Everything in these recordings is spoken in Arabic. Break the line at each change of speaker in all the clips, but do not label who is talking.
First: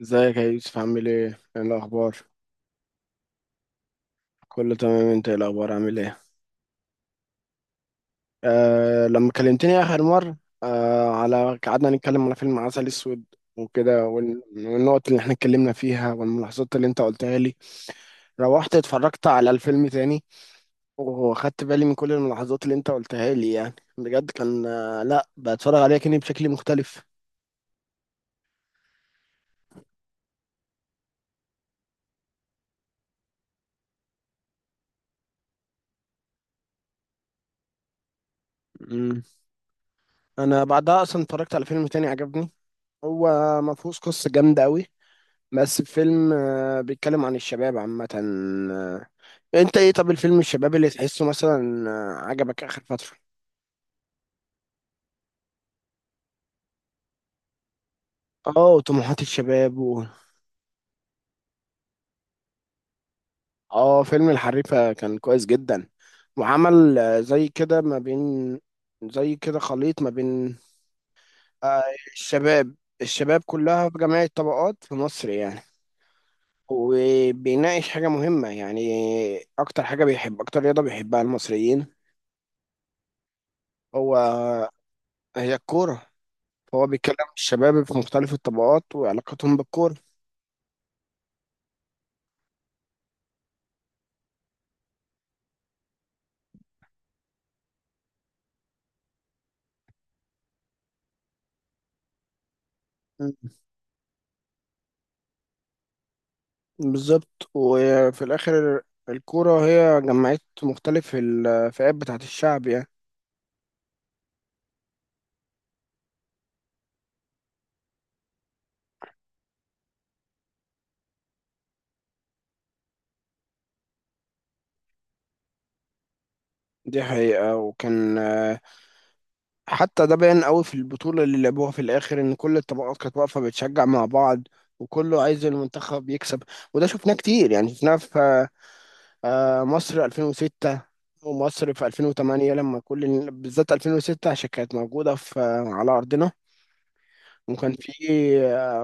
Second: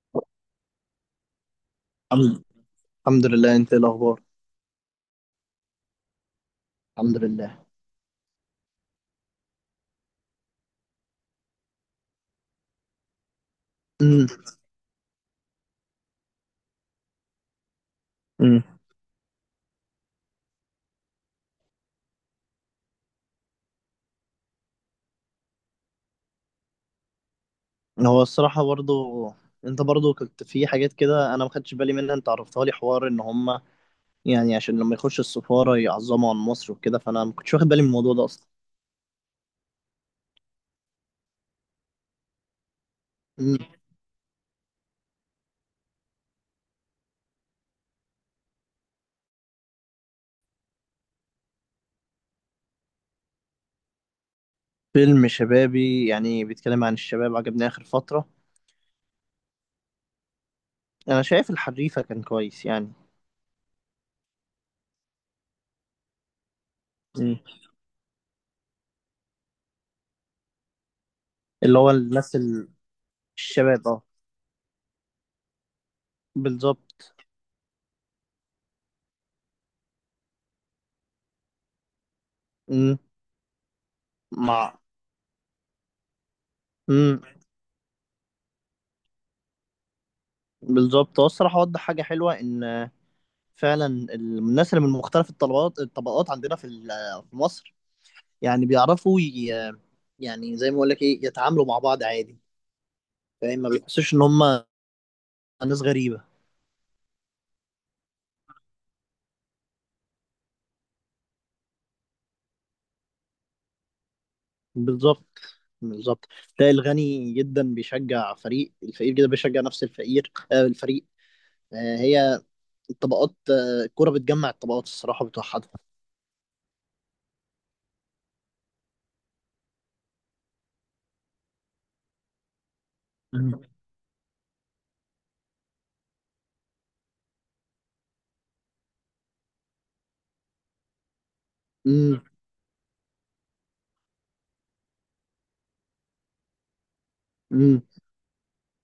ازيك يا يوسف عامل ايه؟ ايه الأخبار؟
الحمد الحمد لله. انت ايه الاخبار؟
كله تمام، انت ايه الأخبار عامل ايه؟
الحمد لله.
لما كلمتني آخر مرة، على قعدنا نتكلم على فيلم عسل أسود وكده،
امم.
والنقط اللي احنا اتكلمنا فيها والملاحظات اللي انت قلتها لي. روحت
امم.
اتفرجت على الفيلم تاني، واخدت بالي من كل الملاحظات اللي انت قلتها لي، يعني بجد كان، لا بتفرج عليه كأني بشكل مختلف.
هو الصراحه برضو، انت برضو كنت في حاجات كده انا ما خدتش بالي منها، انت عرفتها لي، حوار ان هم يعني عشان لما يخش السفاره يعظموا عن مصر وكده، فانا ما كنتش واخد بالي من الموضوع ده اصلا.
مم. انا بعدها اصلا اتفرجت على فيلم تاني عجبني، هو
امم.
ما فيهوش قصة جامدة قوي، بس الفيلم بيتكلم عن الشباب عامة انت ايه، طب الفيلم الشباب اللي تحسه مثلا عجبك اخر فترة؟
فيلم شبابي يعني بيتكلم عن الشباب عجبني اخر فتره.
اه، وطموحات الشباب و...
انا شايف الحريفه كان كويس يعني.
اه، فيلم الحريفة كان كويس جدا، وعمل
مم.
زي كده ما بين، زي كده خليط ما بين
اللي
آه،
هو الناس
الشباب، الشباب
الشباب،
كلها في
اه،
جميع الطبقات في مصر يعني.
بالظبط.
وبيناقش حاجة مهمة يعني، أكتر حاجة بيحب، أكتر رياضة بيحبها المصريين
امم.
هو،
مع.
هي الكورة. فهو بيتكلم
امم.
عن الشباب في مختلف الطبقات وعلاقتهم بالكورة.
بالظبط. هو الصراحه وضح حاجه حلوه، ان فعلا الناس اللي من مختلف الطبقات عندنا في مصر، يعني بيعرفوا يعني زي ما اقول لك ايه، يتعاملوا مع بعض عادي،
مم.
فاهم، ما بيحسوش ان هم ناس غريبة.
بالظبط، وفي الآخر الكورة هي جمعت مختلف الفئات بتاعت الشعب يعني.
بالظبط. بالظبط. تلاقي الغني جدا بيشجع فريق، الفقير جدا بيشجع نفس الفقير الفريق. هي الطبقات، الكرة بتجمع الطبقات، الصراحة بتوحدها.
دي حقيقة، وكان حتى ده باين قوي في البطولة اللي لعبوها في الآخر، إن كل الطبقات كانت واقفة
مم.
بتشجع مع بعض وكله عايز المنتخب يكسب. وده شفناه كتير، يعني شفناه في مصر 2006، ومصر في
مم.
2008، لما كل، بالذات 2006 عشان كانت موجودة في على أرضنا. وكان
مم.
في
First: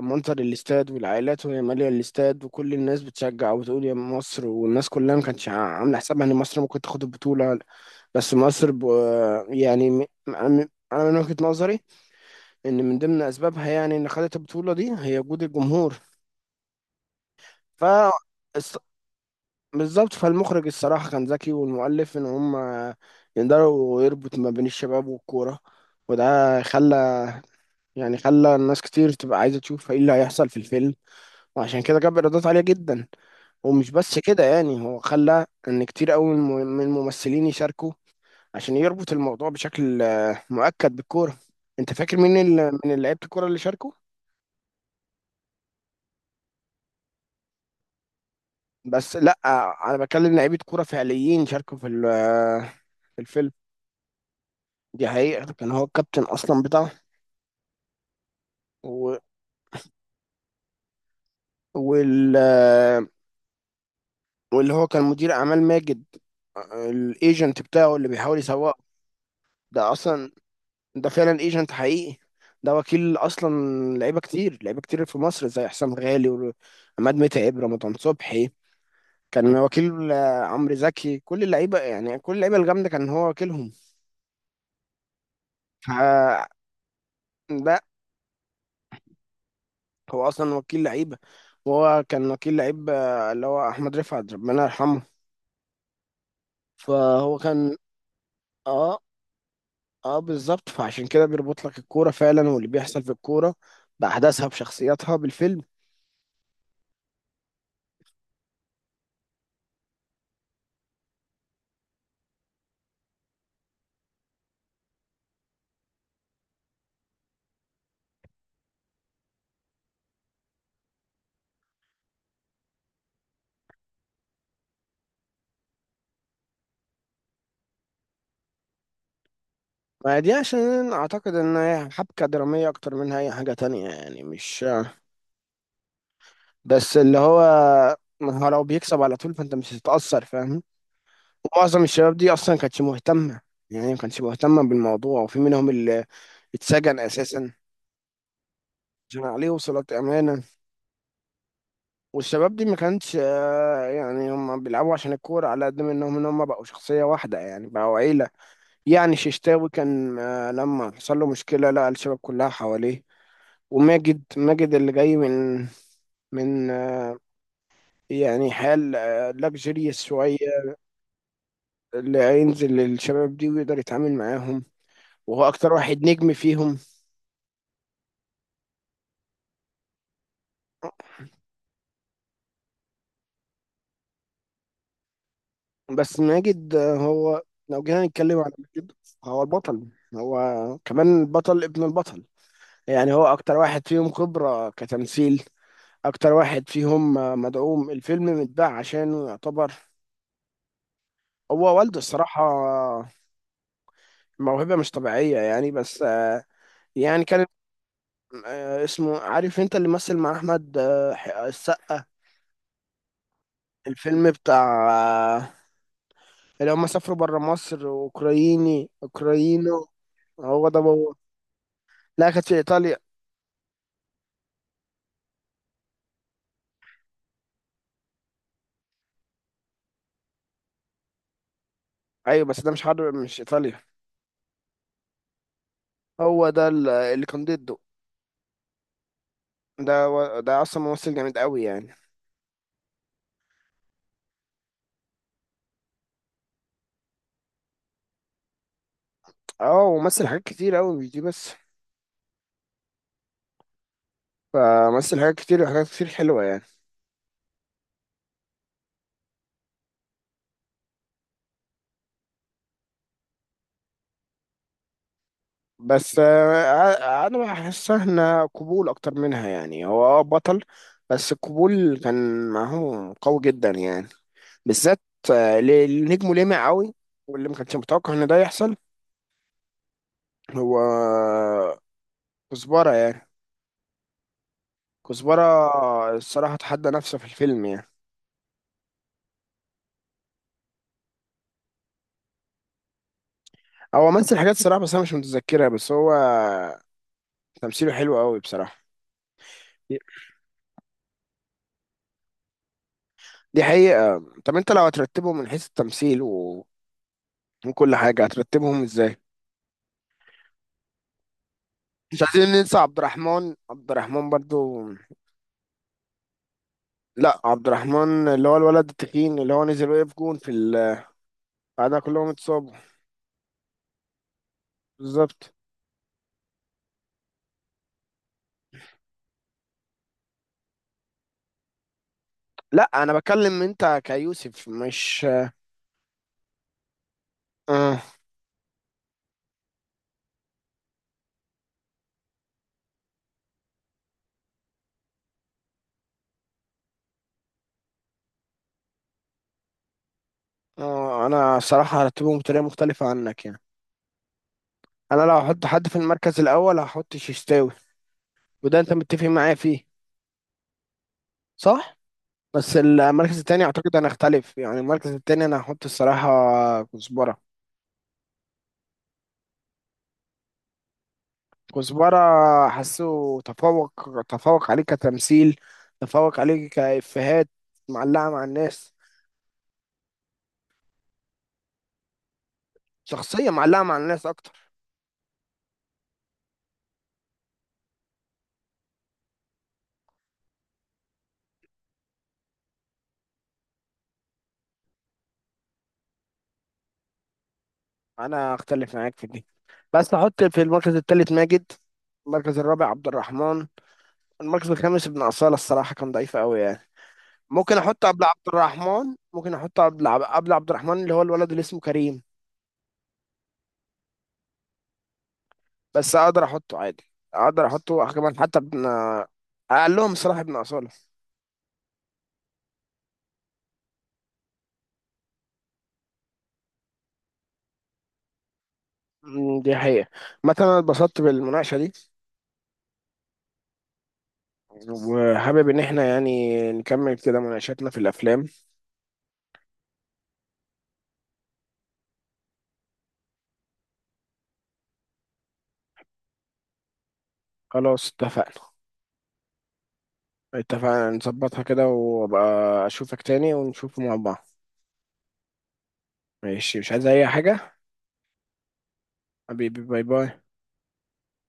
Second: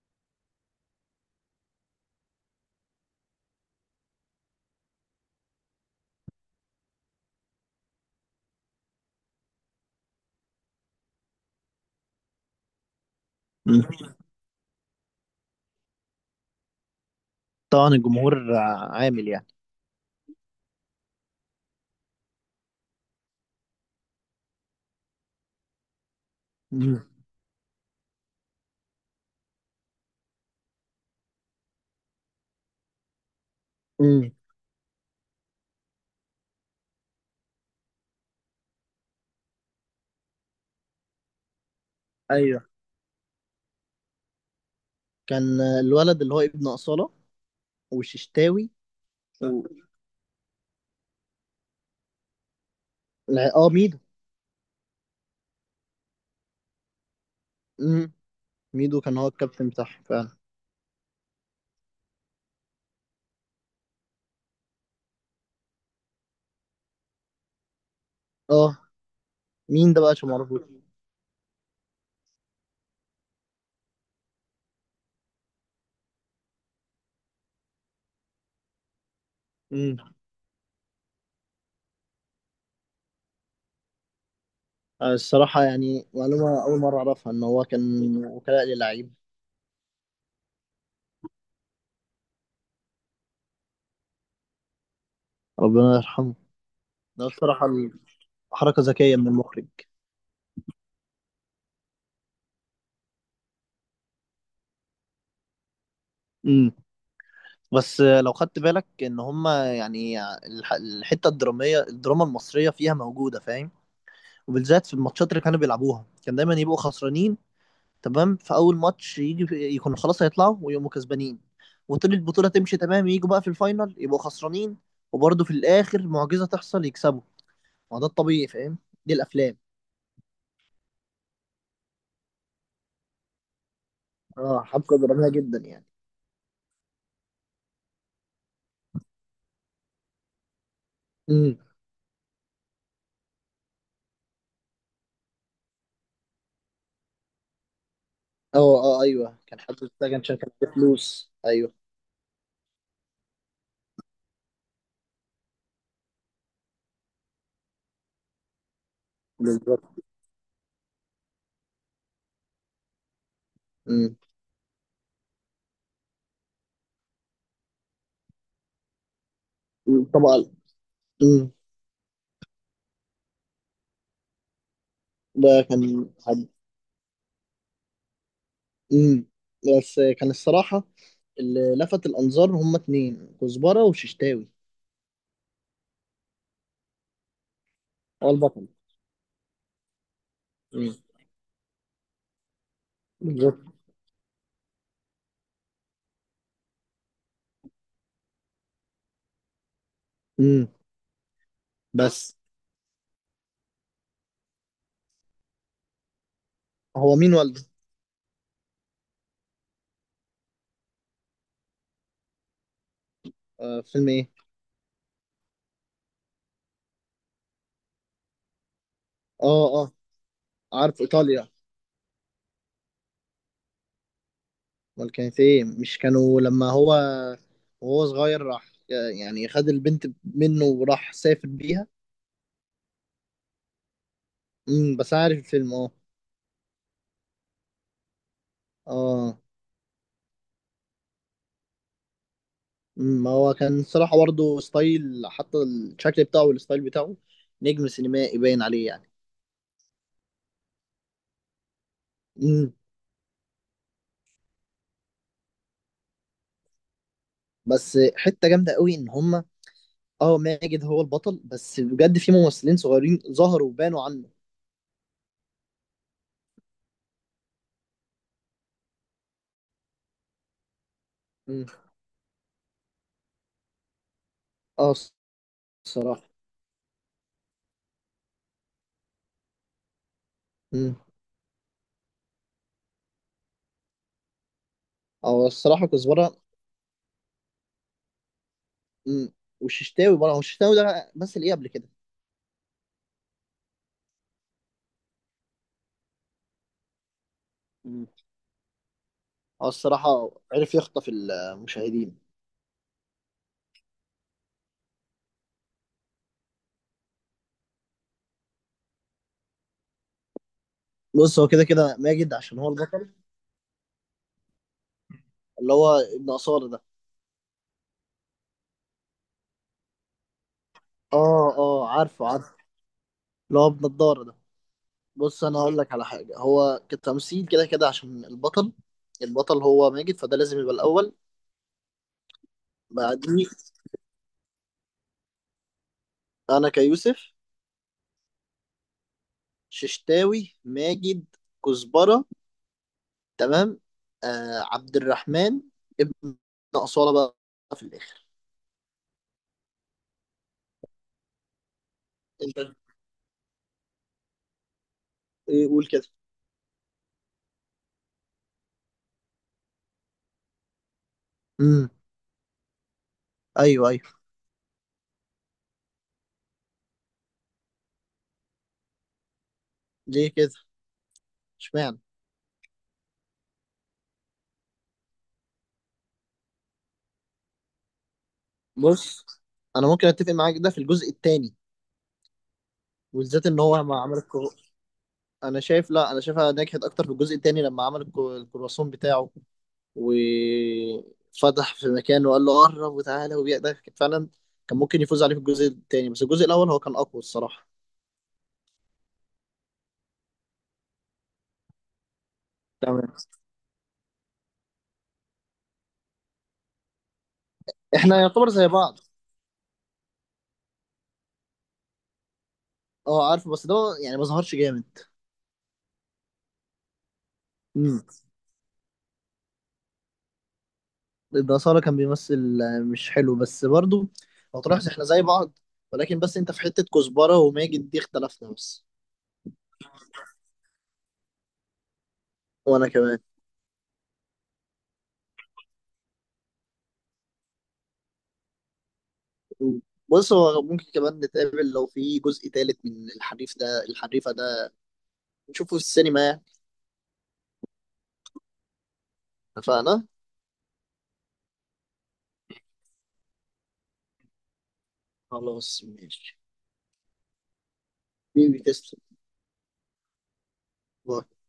منظر الاستاد والعائلات وهي مالية الاستاد وكل الناس بتشجع وتقول يا مصر، والناس كلها ما كانتش عاملة حسابها ان مصر ممكن تاخد البطولة. بس مصر ب... آه، يعني انا من وجهة نظري، ان من ضمن اسبابها
مم.
يعني ان خدت البطولة دي هي وجود الجمهور. ف
طبعا الجمهور
الص-
عامل يعني.
بالظبط، فالمخرج الصراحة كان ذكي والمؤلف ان هم يقدروا يربط ما بين الشباب والكورة، وده خلى،
مم.
يعني خلى الناس كتير تبقى عايزة تشوف ايه اللي هيحصل في الفيلم، وعشان كده جاب ايرادات عاليه جدا. ومش بس
مم.
كده يعني، هو خلى ان كتير قوي من الممثلين يشاركوا عشان يربط الموضوع بشكل مؤكد بالكوره. انت فاكر مين
ايوه،
من لعيبه الكوره اللي شاركوا؟
كان الولد اللي هو ابن أصالة وششتاوي
بس لا،
و...
انا بكلم لعيبه كوره فعليين شاركوا في في الفيلم.
لا، اه، ميدو.
دي حقيقه، كان هو الكابتن اصلا بتاعه.
امم. ميدو
و...
كان هو الكابتن بتاعهم فعلا.
وال... آه، واللي هو كان مدير اعمال ماجد، الايجنت بتاعه اللي بيحاول يسوقه.
اه،
ده
مين ده بقى عشان
اصلا،
ما اعرفوش؟
ده فعلا ايجنت حقيقي، ده وكيل اصلا لعيبه كتير، لعيبه كتير في مصر زي حسام غالي وعماد متعب رمضان صبحي. كان وكيل
امم.
عمرو زكي، كل اللعيبه يعني، كل اللعيبه الجامده كان هو وكيلهم.
الصراحة يعني
فلا،
معلومة أول مرة أعرفها، إن هو كان وكلاء للعيب.
هو اصلا وكيل لعيبه. وهو كان وكيل لعيب اللي هو احمد رفعت، ربنا يرحمه.
ربنا يرحمه. ده
فهو
الصراحة
كان،
حركة
اه
ذكية من المخرج.
اه بالظبط، فعشان كده بيربط لك الكوره فعلا، واللي بيحصل في الكوره باحداثها بشخصياتها بالفيلم.
امم. بس لو خدت بالك إن هما يعني الحتة الدرامية، الدراما المصرية فيها موجودة، فاهم، وبالذات في الماتشات اللي كانوا بيلعبوها كان دايما يبقوا خسرانين. تمام، في اول ماتش يجي يكونوا خلاص هيطلعوا ويقوموا كسبانين، وطول البطوله تمشي تمام، يجوا بقى في الفاينل يبقوا خسرانين، وبرضه في الاخر معجزه تحصل يكسبوا. ما ده الطبيعي، فاهم، دي الافلام.
ما دي عشان اعتقد ان هي حبكة درامية اكتر منها اي حاجة تانية يعني،
اه،
مش
حبكه دراميه جدا يعني.
بس اللي هو، ما هو لو بيكسب على طول فانت مش هتتأثر فاهم.
امم.
ومعظم الشباب دي اصلا ما كانتش مهتمة، يعني ما كانتش مهتمة بالموضوع، وفي منهم اللي اتسجن اساسا
اه، اه،
عشان
ايوه،
عليه
كان حد
وصلة
اتسجن عشان
امانة.
كان معاه فلوس، ايوه.
والشباب دي ما كانتش يعني هم بيلعبوا عشان الكورة، على قد ما انهم ان هم بقوا شخصية واحدة يعني بقوا عيلة. يعني ششتاوي
بالظبط.
كان لما حصل له مشكلة لقى الشباب كلها حواليه.
امم.
وماجد، ماجد اللي جاي من من آه، يعني حال لاكجيريس شوية،
طبعا. امم.
اللي هينزل للشباب دي ويقدر يتعامل معاهم، وهو
ده
أكتر واحد
كان
نجم
حد.
فيهم.
امم. بس كان الصراحه اللي لفت الانظار هما اتنين، كزبره وششتاوي.
بس ماجد، هو لو جينا
هو
نتكلم على
البطل.
ماجد، هو البطل، هو
امم.
كمان البطل ابن البطل. يعني هو أكتر
بالظبط.
واحد فيهم خبرة كتمثيل، أكتر واحد فيهم مدعوم، الفيلم متباع عشانه يعتبر.
امم.
هو والده
بس
الصراحة موهبة مش طبيعية يعني، بس
هو
يعني
مين
كان
والده؟
اسمه، عارف انت اللي مثل مع احمد، السقا.
فيلم
الفيلم
ايه؟
بتاع آه، اللي هم سافروا بره مصر، اوكرايني،
اه،
اوكراينو،
اه،
هو ده
عارف،
هو.
ايطاليا.
لا، كانت في ايطاليا.
امال كانت ايه؟ مش كانوا لما هو وهو صغير راح يعني خد البنت منه وراح سافر بيها؟
ايوه، بس ده مش حرب مش ايطاليا.
امم، بس أنا عارف الفيلم، اه.
هو ده اللي كان ضده.
اه،
ده اصلا ممثل جامد قوي يعني.
ما هو كان صراحة برضه ستايل، حتى الشكل بتاعه والستايل بتاعه نجم سينمائي باين عليه يعني.
اه، ومثل حاجات كتير قوي مش دي بس،
امم.
فمثل حاجات كتير وحاجات كتير حلوه يعني.
بس حتة جامدة قوي، ان هما اه، ماجد هو البطل، بس بجد في ممثلين صغيرين ظهروا وبانوا عنه.
بس انا بحس احنا قبول اكتر منها يعني، هو بطل بس
امم.
القبول كان معاه قوي جدا يعني،
اه.
بالذات اللي
الصراحة.
نجمه لامع قوي واللي ما كانش متوقع ان ده يحصل. هو
امم.
كزبرة يعني. كزبرة
اه. الصراحة كزبرة.
الصراحة تحدى نفسه في الفيلم يعني.
مم. والششتاوي برضه، هو الششتاوي ده مثل ايه قبل كده؟
هو مثل حاجات الصراحة بس انا مش متذكرها، بس هو تمثيله
مم.
حلو قوي بصراحة.
هو
دي
الصراحة عرف يخطف المشاهدين.
دي حقيقة. طب انت لو هترتبهم من حيث التمثيل وكل حاجة، هترتبهم ازاي؟
بص، هو كده كده
مش
ماجد
عايزين
عشان هو
ننسى عبد
البطل،
الرحمن، عبد الرحمن برضو.
اللي هو ابن أصالة ده.
لا، عبد الرحمن اللي هو الولد التخين اللي هو نزل وقف جون في ال،
اه، اه،
بعدها
عارفه،
كلهم
عارفه.
اتصابوا.
اللي هو ابن الدار ده. بص،
بالظبط.
انا هقول لك على حاجة، هو كتمثيل كده كده عشان البطل، البطل هو ماجد، فده لازم يبقى الأول،
لا، انا
بعديه
بكلم انت كيوسف مش،
أنا كيوسف،
آه.
ششتاوي، ماجد، كزبرة، تمام، عبد الرحمن، ابن أصالة بقى في الآخر.
آه. انا صراحة هرتبهم
انت
بطريقة مختلفة عنك يعني. انا لو هحط
ايه، قول
حد في
كده.
المركز الاول هحط ششتاوي، وده انت متفق معايا فيه
امم.
صح؟ بس المركز التاني
ايوه،
اعتقد انا
ايوه.
اختلف يعني، المركز التاني انا هحط الصراحة كزبرة.
ليه كده؟ اشمعنى؟
كزبرة حاسه تفوق، تفوق عليه كتمثيل، تفوق عليه كإفيهات، معلقة مع الناس،
بص، انا ممكن اتفق معاك ده في الجزء الثاني، وبالذات
شخصية
ان
معلقة
هو
مع
ما عمل
الناس أكتر.
انا شايف، لا، انا شايفها نجحت اكتر في الجزء الثاني لما عمل الكرواسون بتاعه وفتح في مكان وقال له قرب وتعالى، وبيقدر كان فعلا كان ممكن يفوز عليه في الجزء الثاني، بس الجزء الاول هو كان اقوى الصراحه.
أنا أختلف معاك في دي، بس أحط في المركز الثالث ماجد، المركز الرابع
تمام.
عبد الرحمن، المركز الخامس ابن أصالة الصراحة كان ضعيف أوي يعني. ممكن أحط
احنا
قبل عبد
يعتبر زي بعض.
الرحمن، ممكن أحط قبل قبل عبد الرحمن اللي هو الولد اللي اسمه كريم.
اه، عارف بس ده يعني ما ظهرش جامد.
بس أقدر أحطه عادي، أقدر أحطه كمان حتى ابن، أقلهم الصراحة ابن أصالة.
الأصالة كان بيمثل مش حلو، بس برضو لو تلاحظ احنا زي بعض، ولكن بس انت في حتة كزبرة وماجد دي اختلفنا بس.
دي حقيقة، مثلا أنا اتبسطت بالمناقشة دي،
وانا كمان.
وحابب إن احنا يعني نكمل كده مناقشاتنا في الأفلام.
بص، هو ممكن كمان نتقابل لو في جزء تالت من الحريفة ده، نشوفه في السينما يعني.
خلاص، اتفقنا.
اتفقنا؟
اتفقنا نظبطها كده، وأبقى أشوفك تاني ونشوفه مع بعض.
خلاص، ماشي.
ماشي، مش عايز أي حاجة.
بيبي، تسلم.
حبيبي، باي باي
باي.